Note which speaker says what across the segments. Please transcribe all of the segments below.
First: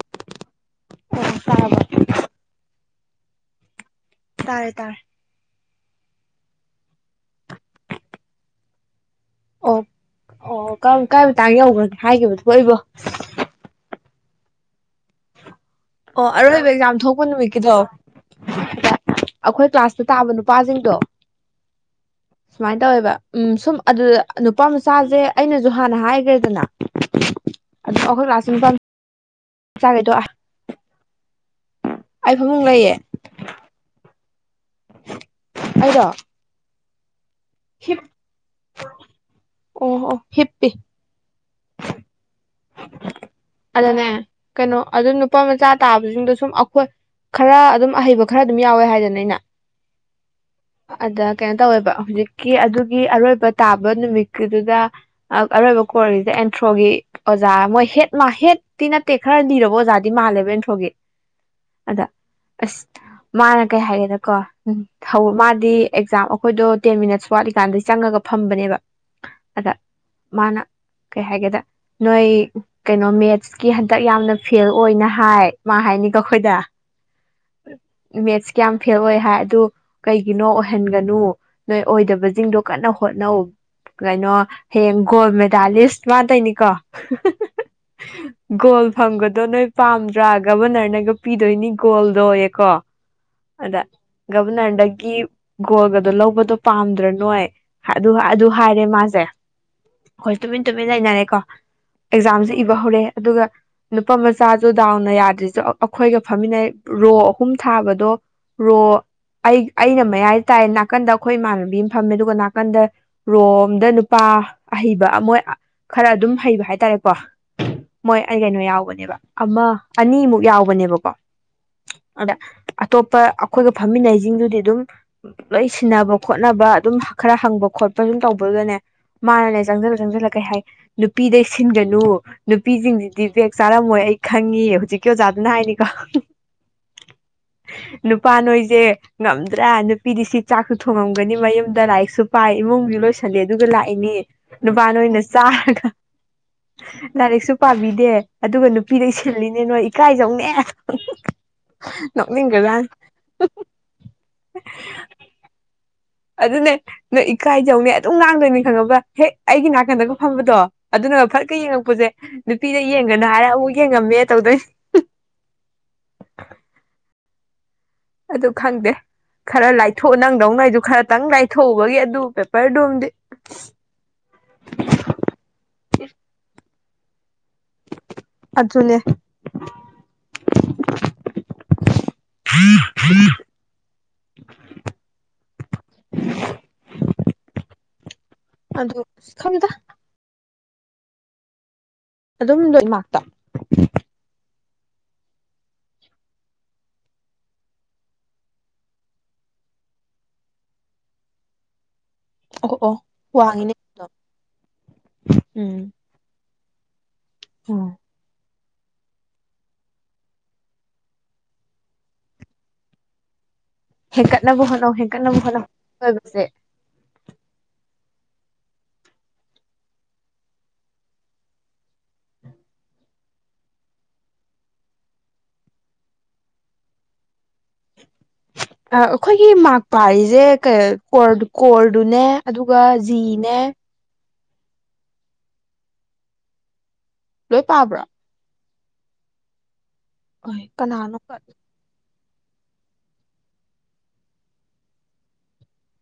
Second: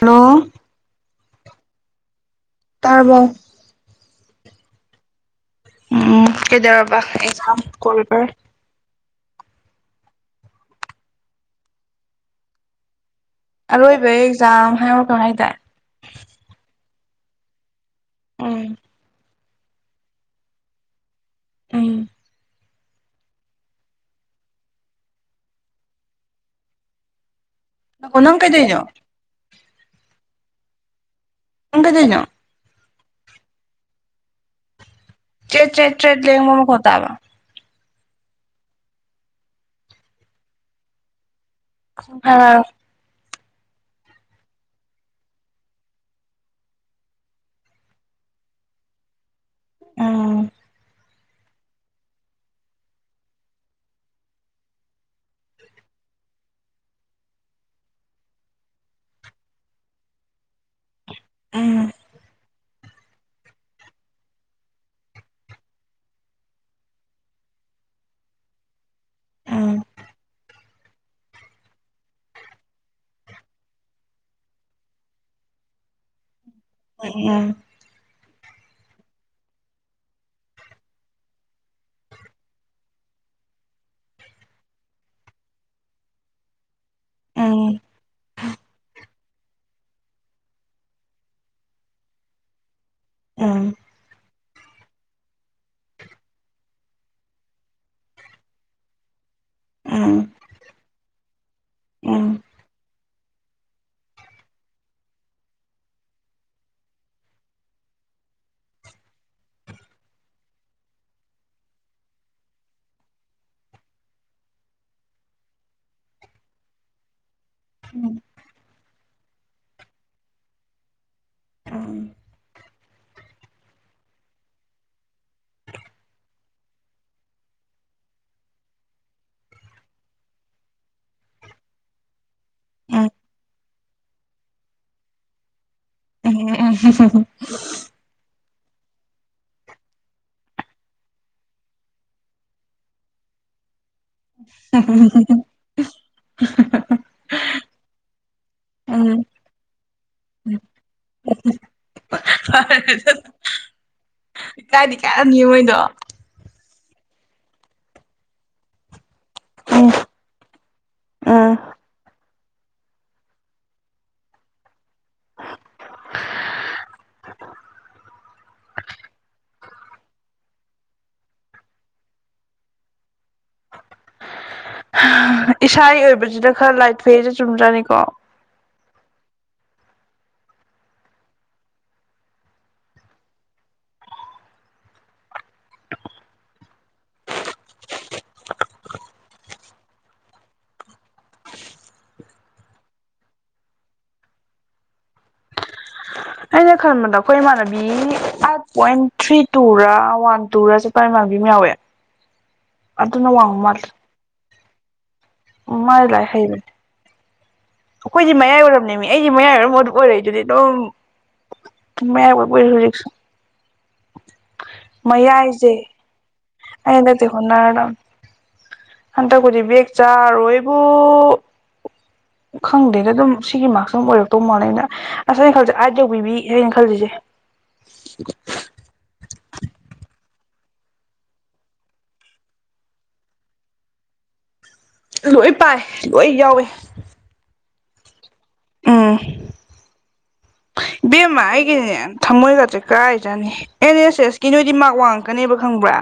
Speaker 1: hello
Speaker 2: ꯑ
Speaker 1: ꯇꯔꯔꯕꯣ
Speaker 2: ꯇꯥꯔꯦ ꯇꯥꯔꯦ
Speaker 1: ꯎꯝ ꯀꯩꯗꯔꯕꯥ ꯑꯦꯖꯝ ꯀꯣꯕꯔ
Speaker 2: ꯑꯣ ꯑꯣ ꯀꯔꯥꯏ ꯇꯥꯡ ꯌꯧꯈ꯭ꯔꯦ ꯍꯥꯏꯈꯤꯕꯗꯨꯣ ꯑꯩꯕꯣ
Speaker 1: ꯂꯣꯏꯕ ꯑꯦꯛꯖꯥꯝ ꯍꯥꯏꯔ ꯀꯥꯏꯇꯥ
Speaker 2: ꯑꯣ ꯑꯔꯣꯏꯕ ꯑꯦꯛꯖꯥꯝ ꯊꯣꯛꯄ ꯅꯨꯃꯤꯠꯀꯤꯗꯣ
Speaker 1: ꯎꯝ
Speaker 2: ꯑꯩꯈꯣꯏ ꯀ꯭ꯂꯥꯁꯇ ꯇꯥꯕ ꯅꯨꯄꯥꯁꯤꯡꯗꯣ
Speaker 1: ꯑ
Speaker 2: ꯁꯨꯃꯥꯏꯅ ꯇꯧꯋꯦꯕ ꯎꯝ ꯁꯨꯝ ꯑꯗꯨꯗ ꯅꯨꯄꯥ ꯃꯆꯥꯁꯦ ꯑꯩꯅꯁꯨ ꯍꯥꯟꯅ ꯍꯥꯏꯈ꯭ꯔꯦꯗꯅ
Speaker 1: ꯅꯪ ꯀꯩꯗꯩꯅꯣ
Speaker 2: ꯆꯥꯒꯗꯣꯛ
Speaker 1: ꯅꯪ ꯀꯩꯗꯩꯅꯣ
Speaker 2: ꯑꯩ ꯐꯃꯨꯡ ꯂꯩꯌꯦ
Speaker 1: ꯆꯦꯠ ꯆꯦꯠ
Speaker 2: ꯑꯩꯔꯣ
Speaker 1: ꯆꯦꯠ ꯂꯦꯡꯕ ꯃꯈꯣꯜ ꯇꯥꯕ
Speaker 2: ꯍꯤꯞ ꯑꯣ ꯑꯣ ꯍꯤꯞꯄꯤ
Speaker 1: ꯈꯪ [unintelligible]
Speaker 2: ꯑꯗꯅꯦ ꯀꯩꯅꯣ ꯑꯗꯨꯝ ꯅꯨꯄꯥ ꯃꯆꯥ ꯇꯥꯕꯁꯤꯡꯗꯣ ꯁꯨꯝ ꯑꯩꯈꯣꯏ ꯈꯔ ꯑꯗꯨꯝ ꯑꯍꯩꯕ ꯈꯔ ꯑꯗꯨꯝ ꯌꯥꯎꯋꯦ ꯍꯥꯏꯗꯅ ꯑꯩꯅ
Speaker 1: ꯎꯝ
Speaker 2: ꯑꯗ ꯀꯩꯅꯣ ꯇꯧꯋꯦꯕ ꯍꯧꯖꯤꯛꯀꯤ ꯑꯗꯨꯒꯤ ꯑꯔꯣꯏꯕ ꯇꯥꯕ ꯅꯨꯃꯤꯠꯀꯤꯗꯨꯗ ꯑꯔꯣꯏꯕ ꯀꯣꯔꯤꯖꯦ ꯑꯦꯟꯊ꯭ꯔꯣꯒꯤ ꯑꯣꯖꯥ ꯃꯣꯏ ꯍꯦꯠ ꯃꯥ ꯍꯦꯠ ꯇꯤ ꯅꯠꯇꯦꯛ ꯈꯔ ꯂꯤꯔꯕꯣ ꯑꯣꯖꯥꯗꯤ ꯃꯥꯜꯂꯦꯕ ꯑꯟ ꯍꯣꯒꯦ
Speaker 1: ꯎꯝ
Speaker 2: ꯑꯗ ꯑꯁ ꯃꯥꯅ ꯀꯩ ꯍꯥꯏꯒꯦꯗꯀꯣ ꯎꯝ ꯃꯥꯗꯤ ꯑꯦꯛꯖꯥꯝ ꯑꯩꯈꯣꯏꯗꯣ ꯇꯦꯟ ꯃꯤꯅꯠꯁ ꯋꯥꯠꯂꯤꯀꯥꯟꯗꯩ ꯆꯪꯉꯒ ꯐꯝꯕꯅꯦꯕ ꯑꯗ
Speaker 1: ꯎꯝ
Speaker 2: ꯃꯥꯅ ꯀꯩ ꯍꯥꯏꯒꯦꯗ ꯅꯣꯏ ꯀꯩꯅꯣ ꯃꯦꯠꯁꯀꯤ ꯍꯟꯗꯛ ꯌꯥꯝꯅ ꯐꯦꯜ ꯑꯣꯏꯅ ꯍꯥꯏ ꯃꯥ ꯍꯥꯏꯅꯤꯒ ꯑꯩꯈꯣꯏꯗ
Speaker 1: ꯑ
Speaker 2: ꯀꯌꯥꯝ ꯐꯦꯜ ꯑꯣꯏ ꯍꯥꯏ ꯑꯗꯨ ꯀꯩꯒꯤꯅꯣ ꯑꯣꯏꯍꯟꯒꯅꯨ ꯅꯣꯏ ꯑꯣꯏꯗꯕꯁꯤꯡꯗꯣ ꯀꯟꯅ ꯍꯣꯠꯅꯧ ꯀꯩꯅꯣ ꯍꯌꯦꯡ ꯒꯣꯜ ꯃꯦꯗꯥꯂꯤꯁ ꯃꯥꯇꯩꯅꯤꯀꯣ
Speaker 1: ꯎꯝ
Speaker 2: [inaudible] ꯒꯣꯜ ꯐꯪꯕꯗꯣ ꯅꯣꯏ ꯄꯥꯝꯗ꯭ꯔꯥ ꯒꯕꯔꯅꯔꯅꯒ ꯄꯤꯗꯣꯏꯅꯤ ꯒꯣꯜꯗꯣꯌꯦꯀꯣ
Speaker 1: ꯎꯝ
Speaker 2: ꯑꯗ ꯒꯞ ꯅꯗꯒꯤ ꯒꯣꯜꯒꯗꯣ ꯂꯧꯕꯗꯣ ꯄꯥꯝꯗ꯭ꯔꯥ ꯅꯣꯏ ꯑꯗꯨ ꯑꯗꯨ ꯍꯥꯏꯔꯦ ꯃꯥꯁꯦ
Speaker 1: ꯎꯝ
Speaker 2: ꯍꯣꯏ ꯇꯨꯃꯤꯟ ꯇꯨꯃꯤꯟ ꯂꯩꯅꯔꯦꯀꯣ
Speaker 1: ꯎꯝ
Speaker 2: ꯑꯦꯛꯖꯥꯝꯁꯦ ꯏꯕ ꯍꯧꯔꯛꯑꯦ ꯑꯗꯨꯒ ꯅꯨꯄꯥ ꯃꯆꯥꯁꯨ ꯗꯥꯎꯅ ꯌꯥꯗ꯭ꯔꯁꯨ ꯑꯩꯈꯣꯏꯒ ꯐꯝꯃꯤꯟꯅꯩ ꯔꯣ ꯑꯍꯨꯝ ꯊꯥꯕꯗꯣ ꯔꯣ ꯑꯩ ꯑꯩꯅ ꯃꯌꯥꯏ ꯇꯥꯏꯦ ꯅꯥꯀꯟꯗ ꯑꯩꯈꯣꯏ ꯏꯃꯥꯟꯅꯕꯤ ꯑꯃ ꯐꯝꯃꯦ ꯑꯗꯨꯒ ꯅꯥꯀꯟꯗ ꯔꯣ ꯑꯝꯗ ꯅꯨꯄꯥ ꯑꯍꯩꯕ ꯑꯃ ꯈꯔ ꯑꯗꯨꯝ ꯍꯩꯕ ꯍꯥꯏ ꯇꯔꯦ ꯄꯣ
Speaker 1: ꯎꯝ
Speaker 2: ꯃꯣꯏ ꯑꯩ ꯀꯩꯅꯣ ꯌꯥꯎꯕꯅꯤ ꯅꯦꯕ ꯑꯃ ꯑꯅꯤꯃꯨꯛ ꯌꯥꯎꯕꯅꯦꯕꯀꯣ
Speaker 1: ꯎꯝ
Speaker 2: ꯑꯗ ꯑꯇꯣꯞꯄ ꯑꯩꯈꯣꯏꯒ ꯐꯝꯃꯤꯟꯅꯩꯁꯤꯡꯗꯨꯗꯤ ꯑꯗꯨꯝ ꯂꯣꯏ ꯁꯤꯟꯅꯕ ꯈꯣꯠꯅꯕ ꯑꯗꯨꯝ ꯈꯔ ꯍꯪꯕ ꯈꯣꯠꯄ ꯑꯗꯨꯝ ꯇꯧꯕꯗꯨꯒꯅꯦ ꯃꯥꯅꯅꯦ ꯆꯪꯁꯤꯜꯂ ꯆꯪꯁꯤꯜꯂ ꯀꯩ ꯍꯥꯏ ꯅꯨꯄꯤꯗꯩ ꯁꯤꯟꯒꯅꯨ
Speaker 1: ꯎꯝ
Speaker 2: ꯅꯨꯄꯤꯖꯤꯡꯁꯤꯗꯤ ꯖꯦꯛ ꯆꯥꯔꯝꯃꯣꯏ ꯑꯩ ꯈꯪꯉꯤ ꯍꯧꯖꯤꯛꯀꯤ ꯑꯣꯖꯥꯗꯨꯅ ꯍꯥꯏꯅꯤ
Speaker 1: [inaudible]
Speaker 2: ꯁꯦ ꯉꯝꯗ꯭ꯔꯥ ꯅꯨꯄꯤꯗꯤ ꯁꯤ ꯆꯥꯛꯁꯨ ꯊꯣꯡꯉꯝꯒꯅꯤ ꯃꯌꯨꯝꯗ ꯂꯥꯏꯔꯤꯛꯁꯨ ꯄꯥꯏ ꯏꯃꯨꯡꯖꯨ ꯂꯣꯏꯁꯤꯜꯂꯤ ꯑꯗꯨꯒ ꯂꯥꯛꯏ ꯑꯩꯅꯦ ꯅꯨꯄꯥ ꯅꯣꯏꯅ ꯆꯥꯔꯒ ꯂꯥꯏꯔꯤꯛꯁꯨ ꯄꯥꯕꯤꯗꯦ ꯑꯗꯨꯒ ꯅꯨꯄꯤꯗꯩ
Speaker 1: ꯎꯝ
Speaker 2: ꯁꯤꯜꯂꯤꯅꯦ ꯅꯣꯏ ꯏꯀꯥꯏꯖꯧꯅꯦ ꯅꯣꯛꯅꯤꯡꯒꯖꯥꯅꯤ
Speaker 1: ꯇ
Speaker 2: ꯑꯗꯨꯅꯦ ꯅꯣꯏ ꯏꯀꯥꯏꯖꯧꯅꯦ ꯑꯗꯨꯝ ꯉꯥꯡꯗꯣꯏꯅꯤ ꯈꯪꯉꯕ꯭ꯔ ꯍꯦꯛ ꯑꯩꯒꯤ
Speaker 1: ꯎꯝ
Speaker 2: ꯅꯥꯀꯟꯗꯒ ꯐꯝꯕꯗꯣ ꯑꯗꯨꯅꯒ
Speaker 1: ꯎꯝ
Speaker 2: ꯐꯔꯠꯀ ꯌꯦꯡꯉꯛꯄꯁꯦ ꯅꯨꯄꯤꯗ ꯌꯦꯡꯒꯅꯨ ꯍꯥꯏꯔꯦ ꯑꯃꯨꯛ ꯌꯦꯡꯉꯝꯃꯦ ꯇꯧꯗꯣꯏꯅꯤ ꯑꯗꯨ ꯈꯪꯗꯦ ꯈꯔ ꯂꯥꯏꯊꯣꯛ ꯅꯪꯗꯧꯉꯩꯗꯨ ꯈꯔꯇꯪ ꯂꯥꯏꯊꯣꯛꯎꯕꯒꯤ ꯑꯗꯨ ꯄꯦꯄꯔꯗꯨꯝꯗꯤ
Speaker 1: ꯏꯁꯥꯒꯤ ꯑꯣꯏꯕꯁꯤꯗ ꯈꯔ ꯂꯥꯏꯠ ꯐ ꯆꯨꯝꯗ꯭ꯔꯥꯅꯤꯀꯣ
Speaker 2: ꯑꯗꯨꯗ ꯁꯤ ꯈꯝꯗ ꯑꯗꯨꯝ ꯂꯃꯥꯛꯛꯇ
Speaker 1: ꯑꯩꯅ ꯈꯟꯕꯗ ꯑꯩꯈꯣꯏ ꯏꯃꯥꯟꯅꯕꯤ ꯑꯥꯏꯠ ꯄꯣꯏꯟ ꯊ꯭ꯔꯤ ꯇꯨꯔ ꯋꯥꯟ ꯇꯨꯔ ꯆꯠꯄ ꯏꯃꯥꯟꯅꯕꯤ ꯑꯃ ꯌꯥꯎꯋꯦ
Speaker 2: ꯑꯣ ꯑꯣ
Speaker 1: ꯑꯗꯨꯅ
Speaker 2: ꯋꯥꯡꯉꯤꯅꯦ
Speaker 1: ꯋꯥꯉꯃꯔꯦ
Speaker 2: ꯑꯗꯨꯝ
Speaker 1: ꯎ
Speaker 2: ꯎꯝ
Speaker 1: ꯃꯥꯥꯏ ꯂꯩ ꯍꯩ ꯈꯣꯏꯗꯤ ꯃꯌꯥꯝ ꯃꯤ ꯑꯩꯁꯦ ꯃꯌꯥꯏ ꯑꯣꯏꯔꯝ ꯃ ꯑꯗꯨ ꯑꯣꯏꯔꯛꯏ ꯑꯗꯨꯗꯤ ꯑꯗꯨꯝ ꯃꯌꯥꯏ ꯑꯣꯏ ꯑꯣꯏꯔꯁꯨ ꯍꯧꯖꯤꯛꯁꯨ
Speaker 2: ꯍꯦꯟꯀꯠꯅꯕ ꯍꯣꯠꯅꯧ
Speaker 1: ꯃꯩ
Speaker 2: ꯍꯦꯟꯀꯠꯅꯕ ꯍꯣꯠꯅꯧ
Speaker 1: ꯍꯥꯏꯖꯦ
Speaker 2: ꯑꯣꯏꯕꯁꯦ
Speaker 1: ꯑꯩꯅꯗꯤ ꯍꯅꯗꯥ ꯍꯟꯇ ꯀꯗꯤꯕꯤꯦꯛ ꯆꯥꯔ ꯑꯩꯕꯨ ꯈꯪꯗꯦꯗ ꯑꯗꯨꯝ ꯁꯤꯒꯤ ꯃꯥꯔꯛꯁ ꯑꯗꯨꯝ ꯑꯣꯏꯔꯛꯇꯧ ꯃꯣꯅꯦ ꯑꯩꯅ ꯑꯁ ꯑꯩꯅ ꯈꯜꯁꯦ ꯑꯥꯏꯠ ꯌꯧꯕꯤꯕꯤ ꯁꯅ ꯈꯜꯂꯤꯁꯦ
Speaker 2: ꯑꯩꯈꯣꯏꯒꯤ ꯃꯥꯥꯛ ꯄꯔꯤꯁꯦ ꯀꯣꯔ ꯀꯣꯔꯗꯨꯅꯦ ꯑꯗꯨꯒ ꯖꯤꯅꯦ
Speaker 1: ꯂꯣꯏ ꯄꯥꯏ ꯂꯣꯏ ꯌꯥꯎꯋꯦ
Speaker 2: ꯂꯩ ꯇꯥꯕ꯭ꯔꯥ
Speaker 1: ꯎꯝ
Speaker 2: ꯀꯅꯥꯅꯣ
Speaker 1: ꯦꯝꯃ ꯑꯩꯒ ꯊꯝꯃꯣꯏꯒꯥꯁꯦ ꯀꯥꯏ ꯆꯥꯅꯤ ꯑꯦꯟ ꯑꯦꯁ ꯑꯦꯁꯀꯤ ꯅꯣꯏꯗꯤ ꯃꯔ ꯋꯥꯡꯉꯛꯀꯅꯦꯕ ꯈꯪꯕ꯭ꯔꯥ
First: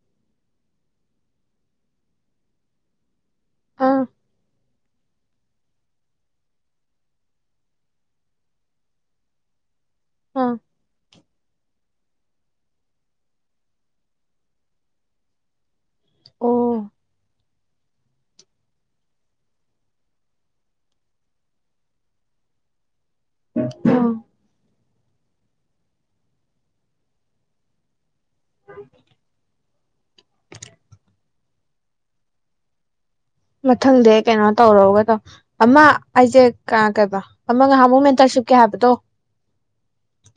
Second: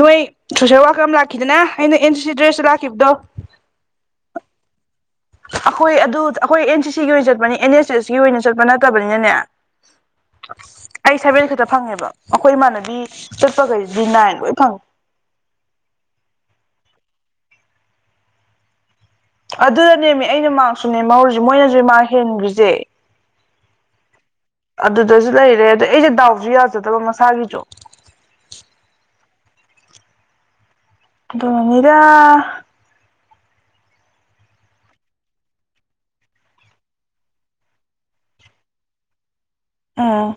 Speaker 1: ꯅꯣꯏ ꯁꯣꯁꯦꯜ ꯋꯥꯔꯀꯔ ꯑꯃ ꯂꯥꯛꯈꯤꯗꯅ ꯑꯩꯅ ꯑꯦꯟ ꯁꯤ ꯁꯤ ꯗ꯭ꯔꯦꯁꯇ ꯂꯥꯛꯈꯤꯕꯗꯣ
Speaker 2: ꯑꯥ
Speaker 1: ꯑꯩꯈꯣꯏ ꯑꯗꯨ ꯑꯩꯈꯣꯏ ꯑꯦꯟ ꯁꯤ ꯁꯤꯒꯤ ꯑꯣꯏꯅ ꯆꯠꯄꯅꯤ ꯑꯦꯟ ꯑꯦꯁ ꯑꯦꯁꯀꯤ ꯑꯣꯏꯅ ꯆꯠꯄ ꯅꯠꯇꯕꯅꯤꯅꯅꯦ
Speaker 2: ꯑꯥ
Speaker 1: ꯑꯩ ꯁꯚꯦꯟ ꯈꯛꯇ ꯐꯪꯉꯦꯕ ꯑꯩꯈꯣꯏ ꯏꯃꯥꯟꯅꯕꯤ ꯆꯠꯄꯈꯩꯁꯤꯗꯤ ꯅꯥꯏꯟ ꯂꯣꯏ ꯐꯪꯉꯦ
Speaker 2: ꯑꯣ
Speaker 1: ꯑꯗꯨꯗ ꯅꯦꯝꯃꯦ ꯑꯩꯅ ꯃꯥꯁꯨ ꯅꯦꯝꯃ ꯍꯧꯧꯔꯤꯁꯦ ꯃꯣꯏꯅꯁꯨ ꯏꯃꯥ ꯍꯦꯟꯈ꯭ꯔꯤꯁꯦ
Speaker 2: ꯑꯥ
Speaker 1: ꯑꯗꯨꯗꯁꯨ ꯂꯩꯔꯦ ꯑꯗ ꯑꯩꯁꯦ ꯗꯥꯎꯁꯨ ꯌꯥꯖꯗꯕ ꯃꯁꯥꯒꯤꯁꯨ
Speaker 2: [unintelligible]
Speaker 1: ꯑꯗꯨꯒꯤꯅꯤꯗ
Speaker 2: ꯃꯊꯪꯗꯩ ꯀꯩꯅꯣ ꯇꯧꯔꯣꯒ ꯇꯧ ꯑꯃ ꯑꯩꯁꯦ ꯀꯩꯕ ꯑꯃ ꯅꯍꯥꯟꯃꯨꯛ ꯃꯦꯟꯇꯔꯁꯤꯞꯀꯤ ꯍꯥꯏꯕꯗꯣ
Speaker 1: ꯎꯝ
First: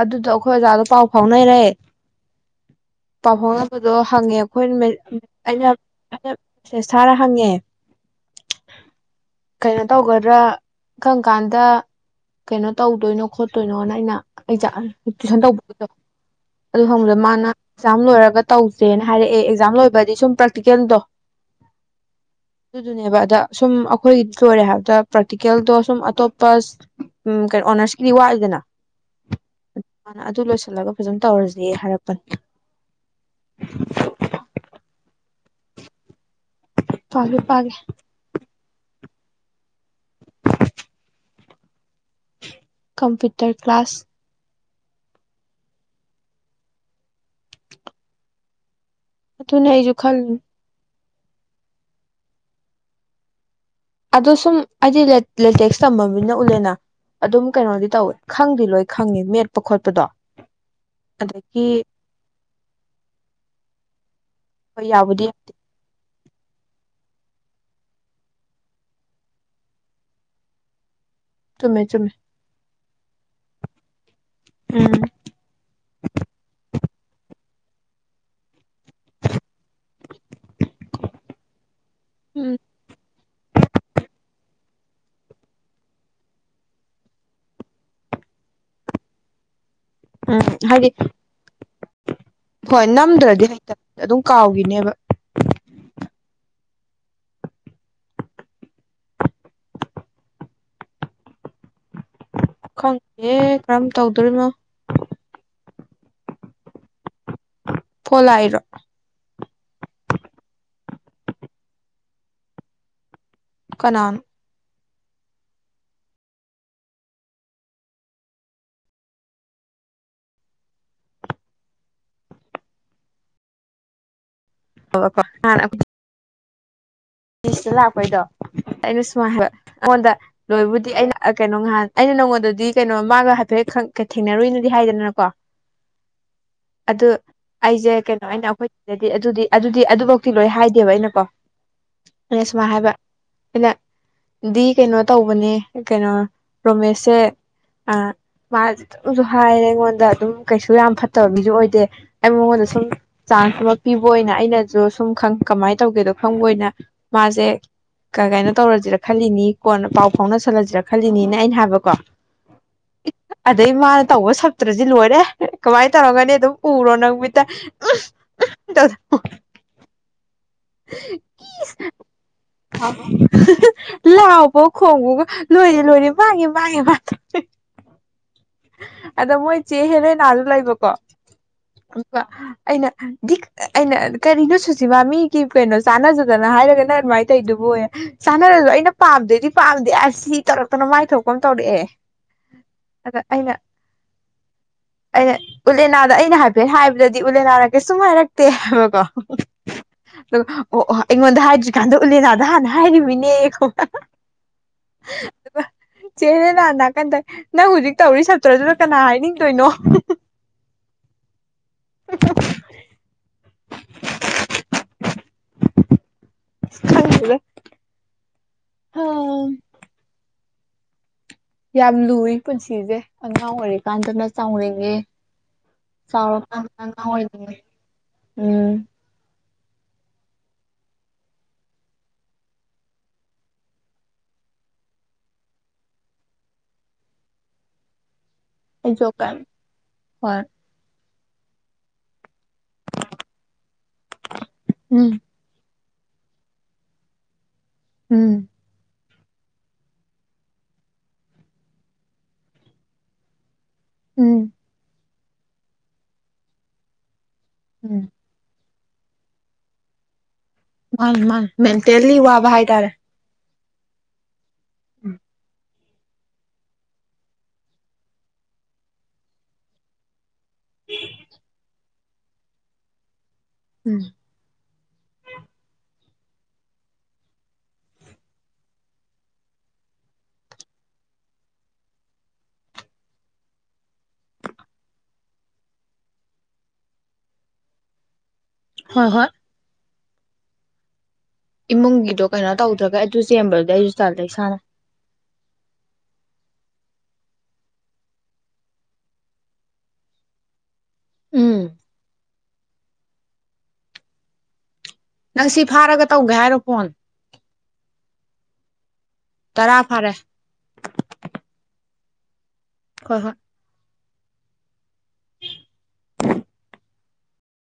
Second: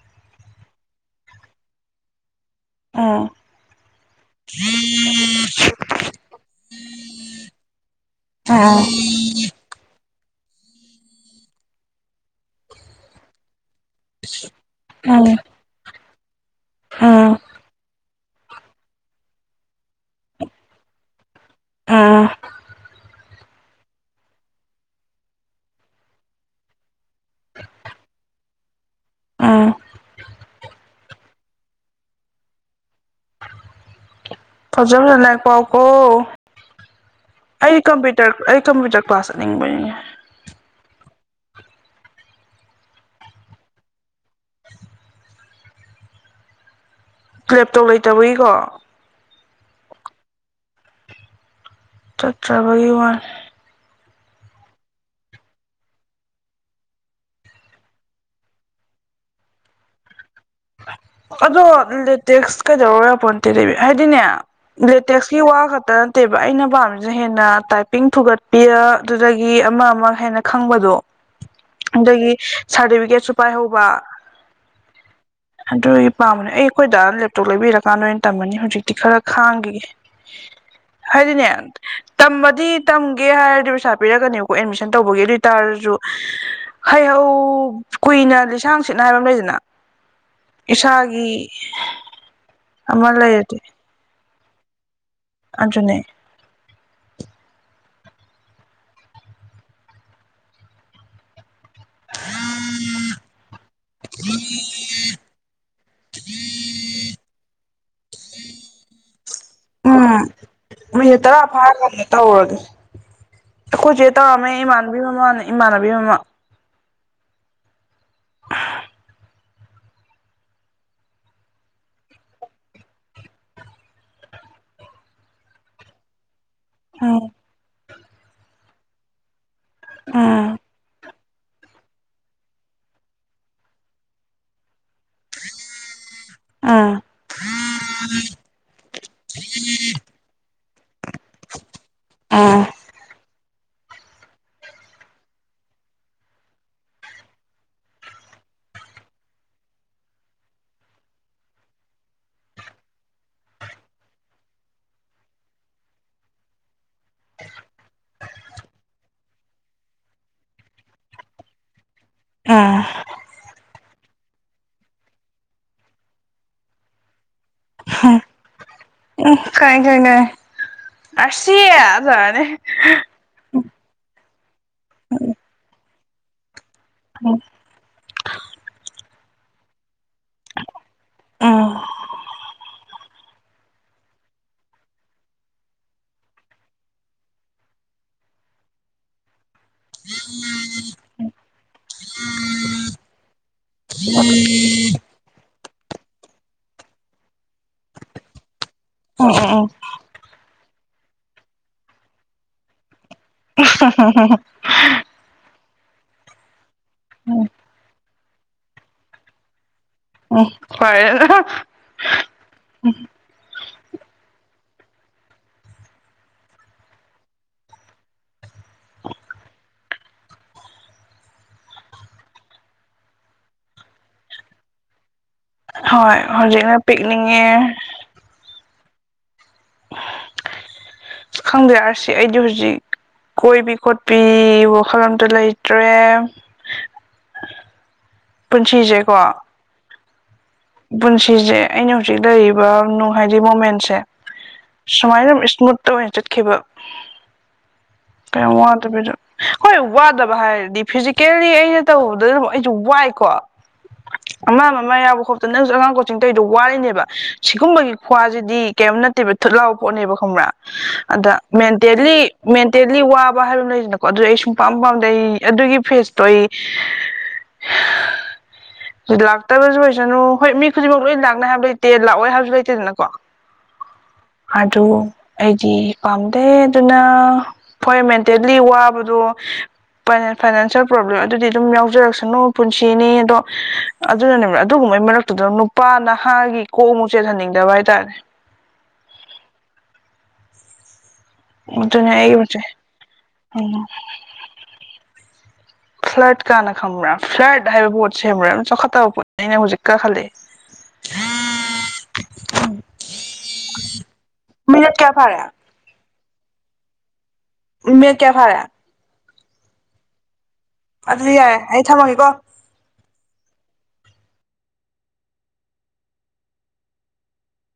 Speaker 2: ꯑꯗꯨꯗꯣ ꯑꯈꯣꯏ ꯑꯣꯖꯥꯗꯣ ꯄꯥꯎ ꯐꯥꯎꯅꯔꯦ
Speaker 1: ꯎꯝ
Speaker 2: ꯄꯥꯎ ꯐꯥꯎꯅꯕꯗꯣ ꯍꯪꯉꯦ ꯑꯈꯣꯏ ꯑꯩꯅ ꯑꯩꯅ ꯃꯦꯁꯦꯁ ꯊꯥꯔ ꯍꯪꯉꯦ
Speaker 1: ꯎꯝ
Speaker 2: ꯀꯩꯅꯣꯇꯧꯒꯗ꯭ꯔ [unintelligible] ꯀꯪ ꯀꯥꯟꯗ ꯀꯩꯅꯣ ꯇꯧꯗꯣꯏꯅꯣ ꯈꯣꯠꯇꯣꯏꯅꯣꯅ ꯑꯩꯅ ꯑꯩ [unintelligible]
Speaker 1: ꯎꯝ
Speaker 2: ꯇꯨꯏꯁꯟ [unintelligible] ꯑꯗꯨ ꯍꯪꯕꯗꯣ
Speaker 1: ꯎꯝ
Speaker 2: ꯃꯥꯅ ꯑꯦꯛꯖꯥꯝ ꯂꯣꯏꯔ ꯇꯧꯁꯦꯅ ꯍꯥꯏꯔꯛꯑꯦ ꯑꯦꯛꯖꯥꯝ ꯂꯣꯏꯕꯗꯤ ꯁꯨꯝ ꯄ꯭ꯔꯦꯛꯇꯤꯀꯦꯜꯗꯣ
Speaker 1: ꯎꯝ
Speaker 2: ꯑꯗꯨꯗꯨꯅꯦꯕ ꯑꯗ ꯁꯨꯝ ꯑꯈꯣꯏꯒꯤꯗꯤ ꯂꯣꯏꯔꯦ ꯍꯥꯏꯕꯗ ꯄ꯭ꯔꯦꯇꯤꯀꯦꯜꯗꯣ ꯁꯨꯝ ꯑꯇꯣꯞꯄ ꯎꯝ ꯀꯩꯅꯣ ꯑꯣꯅꯔꯁꯀꯤ ꯋꯥꯠꯂꯤꯗꯅ
Speaker 1: ꯎꯝ
Speaker 2: ꯑꯗꯨ ꯂꯣꯏꯁꯤꯜꯂꯒ ꯐꯖꯟ ꯇꯧꯔꯁꯦ ꯍꯥꯏꯔꯛꯄꯅꯤ [unintelligible]
Speaker 1: [unintelligible] ꯄꯥꯎ ꯀꯣ
Speaker 2: ꯄꯥꯒꯦ ꯄꯥꯒꯦ
Speaker 1: ꯑꯩꯒꯤ ꯀꯝꯄ꯭ꯌꯨꯇꯔ ꯑꯩ ꯀꯝꯄ꯭ꯌꯨꯇꯔ ꯀ꯭ꯂꯥꯁ ꯆꯠꯅꯤꯡꯕꯅꯤ
Speaker 2: ꯀꯝꯄ꯭ꯌꯨꯇꯔ ꯀ꯭ꯂꯥꯁ
Speaker 1: ꯂꯦꯞꯇꯣꯞ ꯂꯩꯇꯕꯩꯀꯣ
Speaker 2: ꯑꯗꯨꯅꯦ ꯑꯩꯁꯨ ꯈꯜꯂꯤ
Speaker 1: ꯆꯠꯇ꯭ꯔꯕꯒꯤ ꯋꯥꯅꯤ
Speaker 2: ꯑꯗꯣ ꯁꯨꯝ ꯑꯩꯗꯤ ꯂꯦꯇꯦꯛꯁ ꯇꯝꯃꯃꯤꯅ ꯎꯠꯂꯦꯅ ꯑꯗꯨꯝ ꯀꯩꯅꯣꯗꯤ ꯇꯧꯋꯦ ꯈꯪꯗꯤ ꯂꯣꯏ ꯈꯪꯉꯦ ꯃꯦꯠꯄ ꯈꯣꯠꯄꯗꯣ
Speaker 1: ꯑꯗꯣ
Speaker 2: ꯑꯗꯒꯤ
Speaker 1: ꯂꯦꯇꯦꯛꯁ ꯀꯩꯗꯧꯔ ꯌꯥꯄꯣꯠꯇꯦ ꯍꯥꯏꯗꯤꯅꯦ
Speaker 2: ꯍꯣꯏ ꯌꯥꯕꯨꯗꯤ
Speaker 1: ꯂꯦꯇꯦꯛꯁꯀꯤ ꯋꯥ ꯈꯛꯇ ꯅꯠꯇꯦꯕ ꯑꯩꯅ ꯄꯥꯝꯃꯤ ꯑꯗꯨ ꯍꯦꯟꯅ ꯇꯥꯏꯄꯤꯡ ꯊꯨꯒꯠꯄꯤ ꯑꯗꯨꯗꯒꯤ ꯑꯃ ꯑꯃ ꯍꯦꯟꯅ ꯈꯪꯕꯗꯣ
Speaker 2: ꯆꯨꯝꯃꯦ ꯆꯨꯝꯃꯦ
Speaker 1: ꯑꯗꯒꯤ ꯁꯥꯔꯇꯤꯐꯤꯀꯦꯠꯁꯨ ꯄꯥꯏꯍꯧꯕ
Speaker 2: ꯎꯝ
Speaker 1: ꯑꯗꯨꯒꯤ ꯄꯥꯝꯕꯅꯦ ꯑꯩ ꯑꯈꯣꯏꯗꯥꯅ ꯂꯦꯞꯇꯣꯞ ꯂꯩꯕꯤꯔꯀꯥꯟꯗ ꯑꯣꯏꯅ ꯇꯝꯃꯅꯤ ꯍꯧꯖꯤꯛꯇꯤ ꯈꯔ ꯈꯥꯡꯒꯤꯒꯦ ꯍꯥꯏꯗꯤꯅꯦ
Speaker 2: ꯎꯝ
Speaker 1: ꯇꯝꯃꯗꯤ ꯇꯝ ꯒꯦ ꯍꯥꯏꯔꯗꯤ ꯄꯩꯁꯥ ꯄꯤꯔꯛꯀꯅꯦꯕꯀꯣ ꯑꯦꯗꯃꯤꯁꯟ ꯇꯧꯕꯒꯤ ꯑꯗꯨꯏꯇꯥꯔꯒꯁꯨ ꯍꯩꯍꯧ ꯀꯨꯏꯅ ꯂꯤꯁꯥꯡ ꯁꯤꯠꯅ ꯍꯥꯏꯕ ꯑꯃ ꯂꯩꯗꯅ
Speaker 2: ꯎꯝ ꯍꯥꯏꯗꯤ
Speaker 1: ꯏꯁꯥꯒꯤ
Speaker 2: ꯍꯣꯏ
Speaker 1: ꯑꯃ
Speaker 2: ꯅꯝꯗ꯭ꯔꯗꯤ
Speaker 1: ꯂꯩꯔꯗꯤ
Speaker 2: ꯍꯩꯇꯕꯅꯤ ꯑꯗꯨꯝ ꯀꯥꯎꯒꯤꯅꯦꯕ
Speaker 1: ꯑꯗꯨꯅꯦ
Speaker 2: ꯈꯪꯗꯦ ꯀꯔꯝ ꯇꯧꯗꯣꯔꯤꯅꯣ
Speaker 1: [inaudible]
Speaker 2: ꯐꯣꯂꯥꯏꯔꯣ
Speaker 1: ꯎꯝ ꯃꯤꯅꯤ ꯇꯔꯥ ꯐꯥꯔꯒ ꯇꯧꯔꯗꯤ ꯑꯈꯣꯆꯦ
Speaker 2: ꯀꯅꯥꯅꯣ
Speaker 1: ꯇꯔꯃꯦ ꯏꯃꯥꯅ ꯏꯃꯥꯟꯅꯕꯤ ꯃꯃꯥꯅꯦ ꯏꯃꯥꯟꯅꯕꯤ ꯃꯃꯥ
Speaker 2: [unintelligible]
Speaker 1: ꯎꯝ
Speaker 2: ꯂꯤꯁꯇ ꯂꯥꯛꯄꯩꯗꯣ ꯑꯩꯅ ꯁꯨꯃꯥ ꯍꯥꯢꯕ ꯑꯩꯉꯣꯟꯗ
Speaker 1: ꯎꯝ
Speaker 2: ꯂꯣꯏꯕꯨꯗꯤ ꯑꯩꯅ ꯀꯩꯅꯣ ꯉꯍꯥꯟ ꯑꯩꯅ ꯅꯣꯡꯉꯣꯟꯗꯗꯤ ꯀꯩꯅꯣ ꯃꯥꯒ ꯍꯥꯏꯐꯦꯠ ꯊꯦꯡꯅꯔꯨꯅꯗꯤ ꯍꯥꯏꯗꯅ
Speaker 1: ꯎꯝ
Speaker 2: ꯑꯗꯨ ꯑꯩꯁꯦ ꯀꯩꯅꯣ ꯑꯩꯅ ꯑꯩꯈꯣꯏꯗꯗꯤ ꯑꯗꯨꯗꯤ ꯑꯗꯨꯗꯤ ꯑꯗꯨꯐꯧꯛꯇꯤ ꯂꯣꯏ ꯍꯥꯏ ꯀꯥꯏꯅ ꯋꯥ
Speaker 1: ꯎꯝ
Speaker 2: ꯁꯃꯥ ꯍꯥꯏꯕ ꯑꯩꯅ ꯗꯤ ꯀꯩꯅꯣ ꯇꯧꯕꯅꯦ ꯀꯩꯅꯣ ꯔꯣꯃꯦꯁꯁꯦ ꯃꯥ ꯑꯗꯨꯁꯨ ꯍꯥꯏꯔꯦ ꯑꯩꯉꯣꯟꯗ ꯑꯗꯨꯝ ꯀꯩꯁꯨ ꯌꯥꯝ ꯐꯠꯇꯕ ꯃꯤꯁꯨ ꯑꯣꯏꯗꯦ ꯑꯩ ꯃꯉꯣꯟꯗ ꯁꯨꯝ ꯆꯥꯟꯁ ꯑꯃ ꯄꯤꯕ ꯑꯣꯏꯅ ꯑꯩꯅꯁꯨ ꯁꯨꯝ ꯈꯪ ꯀꯃꯥꯏꯅ ꯇꯧꯒꯦꯗꯣ ꯈꯪꯕ ꯑꯣꯏꯅ ꯃꯥꯁꯦ ꯀ ꯀꯥꯏꯅꯣ ꯇꯧꯔꯁꯤꯔꯥ ꯈꯜꯂꯤꯅꯤ ꯀꯣꯟꯅ ꯄꯥꯎ ꯐꯥꯎꯅꯁꯜꯂꯁꯤꯔꯥ ꯈꯜꯂꯤꯅꯤꯅ ꯑꯩꯅ ꯍꯥꯏꯕꯀꯣ
Speaker 1: ꯎꯝ
Speaker 2: ꯑꯗꯩ ꯃꯥꯅ ꯇꯧꯕ ꯁꯛꯇ꯭ꯔꯁꯤ ꯂꯣꯏꯔꯦ ꯀꯃꯥꯏꯅ ꯇꯧꯔꯒꯅꯤ ꯑꯗꯨꯝ ꯎꯔꯣ ꯅꯪ ꯃꯤꯠꯇ
Speaker 1: ꯎꯝ ꯀꯥꯏ ꯀꯥꯏ ꯀꯥꯏ ꯑꯁꯤꯖꯅꯦ
Speaker 2: ꯑꯣ ꯈꯣꯡꯕꯒ ꯂꯣꯏꯔꯦ ꯂꯣꯏꯔꯦ ꯃꯥꯒꯤ ꯄꯏ ꯃꯥ
Speaker 1: ꯎꯝ
Speaker 2: ꯑꯗ ꯃꯣꯏ ꯆꯦꯍꯔꯦꯟ ꯁꯨ ꯂꯩꯕꯀꯣ
Speaker 1: ꯎꯝ
Speaker 2: ꯑꯗꯨꯒ ꯑꯩꯅ ꯗꯤꯛ ꯑꯩꯅ ꯀꯔꯤꯅꯣ ꯁꯨꯁꯤꯃꯥ ꯃꯤꯒꯤ ꯀꯩꯅꯣ ꯆꯥꯟꯅꯖꯗꯅ ꯍꯥꯏꯔꯒꯅ ꯑꯗꯨꯃꯥꯏꯅ ꯇꯧꯗꯨꯕꯨ ꯑꯣꯏꯌꯦ ꯆꯥꯟꯅꯔꯁꯨꯣ ꯑꯩꯅ ꯄꯥꯝꯗꯩꯗꯤ ꯄꯥꯝꯗꯦ ꯑꯁ ꯁꯤ ꯇꯧꯔꯛꯇꯅ ꯃꯥꯏꯊꯣꯛꯄ ꯑꯃ ꯇꯧꯔꯛꯑꯦ ꯑꯗ ꯑꯩꯅ
Speaker 1: ꯎꯝ
Speaker 2: ꯎꯠꯂꯦꯅꯥꯗ ꯑꯩꯅ ꯍꯥꯏꯐꯦꯠ ꯍꯥꯏꯕꯗꯗꯤ ꯎꯠꯂꯦꯅꯥꯅ ꯀꯩꯁꯨꯨꯝ ꯍꯥꯏꯔꯛꯇꯦ
Speaker 1: ꯑꯣ ꯑꯣ ꯑꯣ
Speaker 2: ꯑꯣ ꯑꯣ ꯑꯩꯉꯣꯟꯗ ꯍꯥꯏꯗ꯭ꯔꯤꯀꯥꯟꯗ ꯎꯂꯦꯅꯥꯗ ꯍꯥꯟꯅ ꯍꯥꯏꯔꯤꯃꯤꯅꯦ
Speaker 1: ꯍ ꯍ ꯍ ꯍ ꯍ
Speaker 2: ꯗꯨꯒ ꯆꯦ ꯍꯦꯂꯦꯅꯥꯅ ꯅꯥꯀꯟꯗꯩ
Speaker 1: ꯎꯝ
Speaker 2: ꯅꯪ ꯍꯨꯖꯤꯛ ꯇꯧꯔꯤ ꯁꯞꯇ꯭ꯔꯗꯨꯗ ꯀꯅꯥ ꯍꯥꯏꯅꯤꯡꯗꯣꯏꯅꯣ
Speaker 1: ꯎꯝ ꯐꯔꯦꯅ
Speaker 2: ꯁ ꯈꯪꯗꯦꯗ ꯍ ꯌꯥꯝ ꯂꯨꯏ ꯄꯨꯟꯁꯤꯁꯦ ꯑꯉꯥꯡ ꯑꯣꯏꯔꯤꯀꯥꯟꯗꯅ ꯆꯥꯎꯅꯤꯡꯉꯤ
Speaker 1: ꯍꯣꯏ ꯍꯧꯖꯤꯛꯅ ꯄꯤꯛꯅꯤꯡꯉꯦ
Speaker 2: ꯑꯣꯏꯅꯤꯡꯉꯦ ꯎꯝ
Speaker 1: ꯈꯪꯗꯦ ꯔꯥꯁꯤ ꯑꯩꯗꯤ ꯍꯧꯖꯤꯛ ꯀꯣꯏꯕꯤ ꯈꯣꯠꯄꯤ ꯋꯥꯈꯜ ꯑꯝꯇ ꯂꯩꯇ꯭ꯔꯦ
Speaker 2: ꯑꯩꯁꯨ
Speaker 1: ꯄꯨꯟꯁꯤꯁꯦꯀꯣ
Speaker 2: ꯀꯩꯝ ꯍꯣꯏ
Speaker 1: ꯄꯨꯟꯁꯤꯁꯦ ꯑꯩꯅ ꯍꯧꯖꯤꯛ ꯂꯩꯔꯤꯚ ꯅꯡꯅꯨꯡ ꯍꯥꯏꯥꯏꯗꯤ ꯃꯣꯃꯦꯟꯁꯦ
Speaker 2: ꯎꯝ
Speaker 1: ꯁꯨꯃꯥꯏꯅ ꯏꯁꯃꯨꯠ ꯇ ꯑꫭꯏꯅ ꯆꯠꯈꯤꯕ
Speaker 2: ꯎꯝ
Speaker 1: ꯀꯩꯝ ꯋꯥꯗꯕꯤꯗ ꯍꯣꯏ ꯋꯥꯗꯕ ꯍꯥꯏꯔꯗꯤ ꯐꯤꯖꯤꯀꯦꯜꯂꯤ ꯑꯩꯅ ꯇꯧꯕꯗ ꯑꯗꯨꯝ ꯑꯩꯁꯨ ꯋꯥꯏꯀꯣ
Speaker 2: ꯎꯝ
Speaker 1: ꯑꯃ ꯃꯃꯥꯏ ꯌꯥꯎꯕ ꯈꫭꯠ ꯀ ꯅꯪꯁꯨ ꯑꯉꯥꯡ ꯀꯣꯆꯤꯡ ꯇꯧꯔꯤꯗꯣ ꯋꯥꯔꯤꯅꯦꯕ ꯁꯤꯒꯨꯝꯕꯒꯤ
Speaker 2: ꯎꯝ
Speaker 1: ꯈꯨ꯭ꯋꯥꯁꯤꯗꯤ ꯀꯩꯝ ꯅꯠꯇꯦꯕ ꯊꯨꯠ ꯂꯥꯎꯕ ꯄꯣꯠꯅꯦꯕ ꯈꯪꯕ꯭ꯔꯥ
Speaker 2: ꯃꯥꯅꯤ
Speaker 1: ꯑꯗ
Speaker 2: ꯃꯥꯅꯤ ꯃꯦꯟꯇꯦꯜꯂꯤ
Speaker 1: ꯃꯦꯟꯇꯦꯂꯤ
Speaker 2: ꯋꯥꯕ
Speaker 1: ꯃꯦꯟ
Speaker 2: ꯍꯥꯏꯇꯥꯔꯦ
Speaker 1: ꯇꯦꯂꯤ ꯋꯥ ꯋꯥ ꯍꯥꯏꯕ ꯃ ꯂꯩꯗꯅꯀꫭ ꯑꯗꯨꯗꯤ ꯑꯩ ꯁꯨꯡ ꯄꯥꯝ ꯄꯥꯝꯗꯦ ꯑꯩ ꯑꯗꯨꯒꯤ ꯐꯦꯖꯇꯣ ꯑꯩ ꯂꯥꯛꯇꯕꯁꯨ ꯑꯣꯏꯁꯅꯨ ꯍꯣꯏ ꯃꯤ ꯈꯨꯗꯤꯡꯃꯛ ꯂꯣꯏ ꯂꯥꯛꯅꯤꯕ ꯍꯥꯏꯕ ꯂꯩ ꯇꯦ ꯂꯥꯛꯑꯣꯏ ꯍꯥꯏꯕꯁꯨ ꯂꯩꯇꯦꯗꯅꯀꯣ
Speaker 2: ꯎꯝ
Speaker 1: ꯑꯗꯨ ꯑꯩꯗꯤ ꯄꯥꯝꯗꯦ ꯑꯗꯨꯅ ꯍꯣꯏ ꯃꯦꯟꯇꯦꯜꯂꯤ ꯋꯥꯕꯗꯣ ꯐꯥꯏꯅꯥꯟꯁꯤꯌꯦꯜ ꯄ꯭ꯔꯣꯕ꯭ꯂꯦꯝ ꯑꯗꯨꯗꯤ ꯑꯗꯨꯝ ꯌꯥꯎꯖꯔꯛꯁꯅꯨ ꯄꯨꯟꯁꯤꯅꯤ ꯑꯗꯣ ꯑꯗꯨꯅꯅꯦꯕ ꯑꯗꯨꯒꯨꯝꯕꯩ ꯃꯔꯛꯇꯨꯗ ꯅꯨꯄꯥ ꯅꯍꯥꯒꯤ ꯀꯣꯛ ꯑꯃꯨꯛ ꯆꯦꯟꯖꯟꯅꯤꯡꯗꯕ ꯍꯥꯏꯇꯥꯔꯦ
Speaker 2: ꯍꯣꯏ ꯍꯣꯏ
Speaker 1: ꯑꯗꯨꯅꯦ
Speaker 2: ꯏꯃꯨꯡꯒꯤꯗꯣ
Speaker 1: ꯑꯩꯒꯤ
Speaker 2: ꯀꯩꯅꯣ
Speaker 1: ꯃꯣꯠꯁꯦ
Speaker 2: ꯇꯧꯗ꯭ꯔꯒ ꯑꯗꯨ ꯆꯦꯟꯕꯗꯨꯗꯤ
Speaker 1: ꯎꯝ
Speaker 2: ꯑꯩꯁꯨ ꯇꯜꯂꯦ ꯏꯁꯥꯅ
Speaker 1: ꯐ꯭ꯂꯔꯠ ꯀꯥꯅ ꯈꯪꯕ꯭ꯔꯥ ꯐ꯭ꯂꯔꯠ ꯍꯥꯏꯕ ꯄꯣꯠꯁꯦ ꯈꯪꯕ꯭ꯔꯥ ꯆꯥꯎꯈꯠꯇꯕ ꯄꯣꯠꯅꯦꯅ ꯑꯩꯅ ꯍꯧꯖꯤꯛꯇ ꯈꯜꯂꯛꯑꯦ
Speaker 2: ꯎꯝ
Speaker 1: ꯎꯝ
Speaker 2: ꯅꯪ ꯁꯤ ꯐꯍꯥꯔꯒ ꯇꯧꯒꯦ ꯍꯥꯏꯔꫭ ꯐꯣꯟ
Speaker 1: ꯅꯦꯠ ꯀꯌꯥ ꯐꯥꯔꯦ
Speaker 2: ꯇꯔꯥ ꯐꯥꯔꯦ
Speaker 1: ꯑꯗꯨꯗꯤ ꯌꯥꯏꯦ ꯑꯩ ꯊꯝꯃꯒꯦꯀꯣ
Speaker 2: ꯍ ꯍꯣꯏ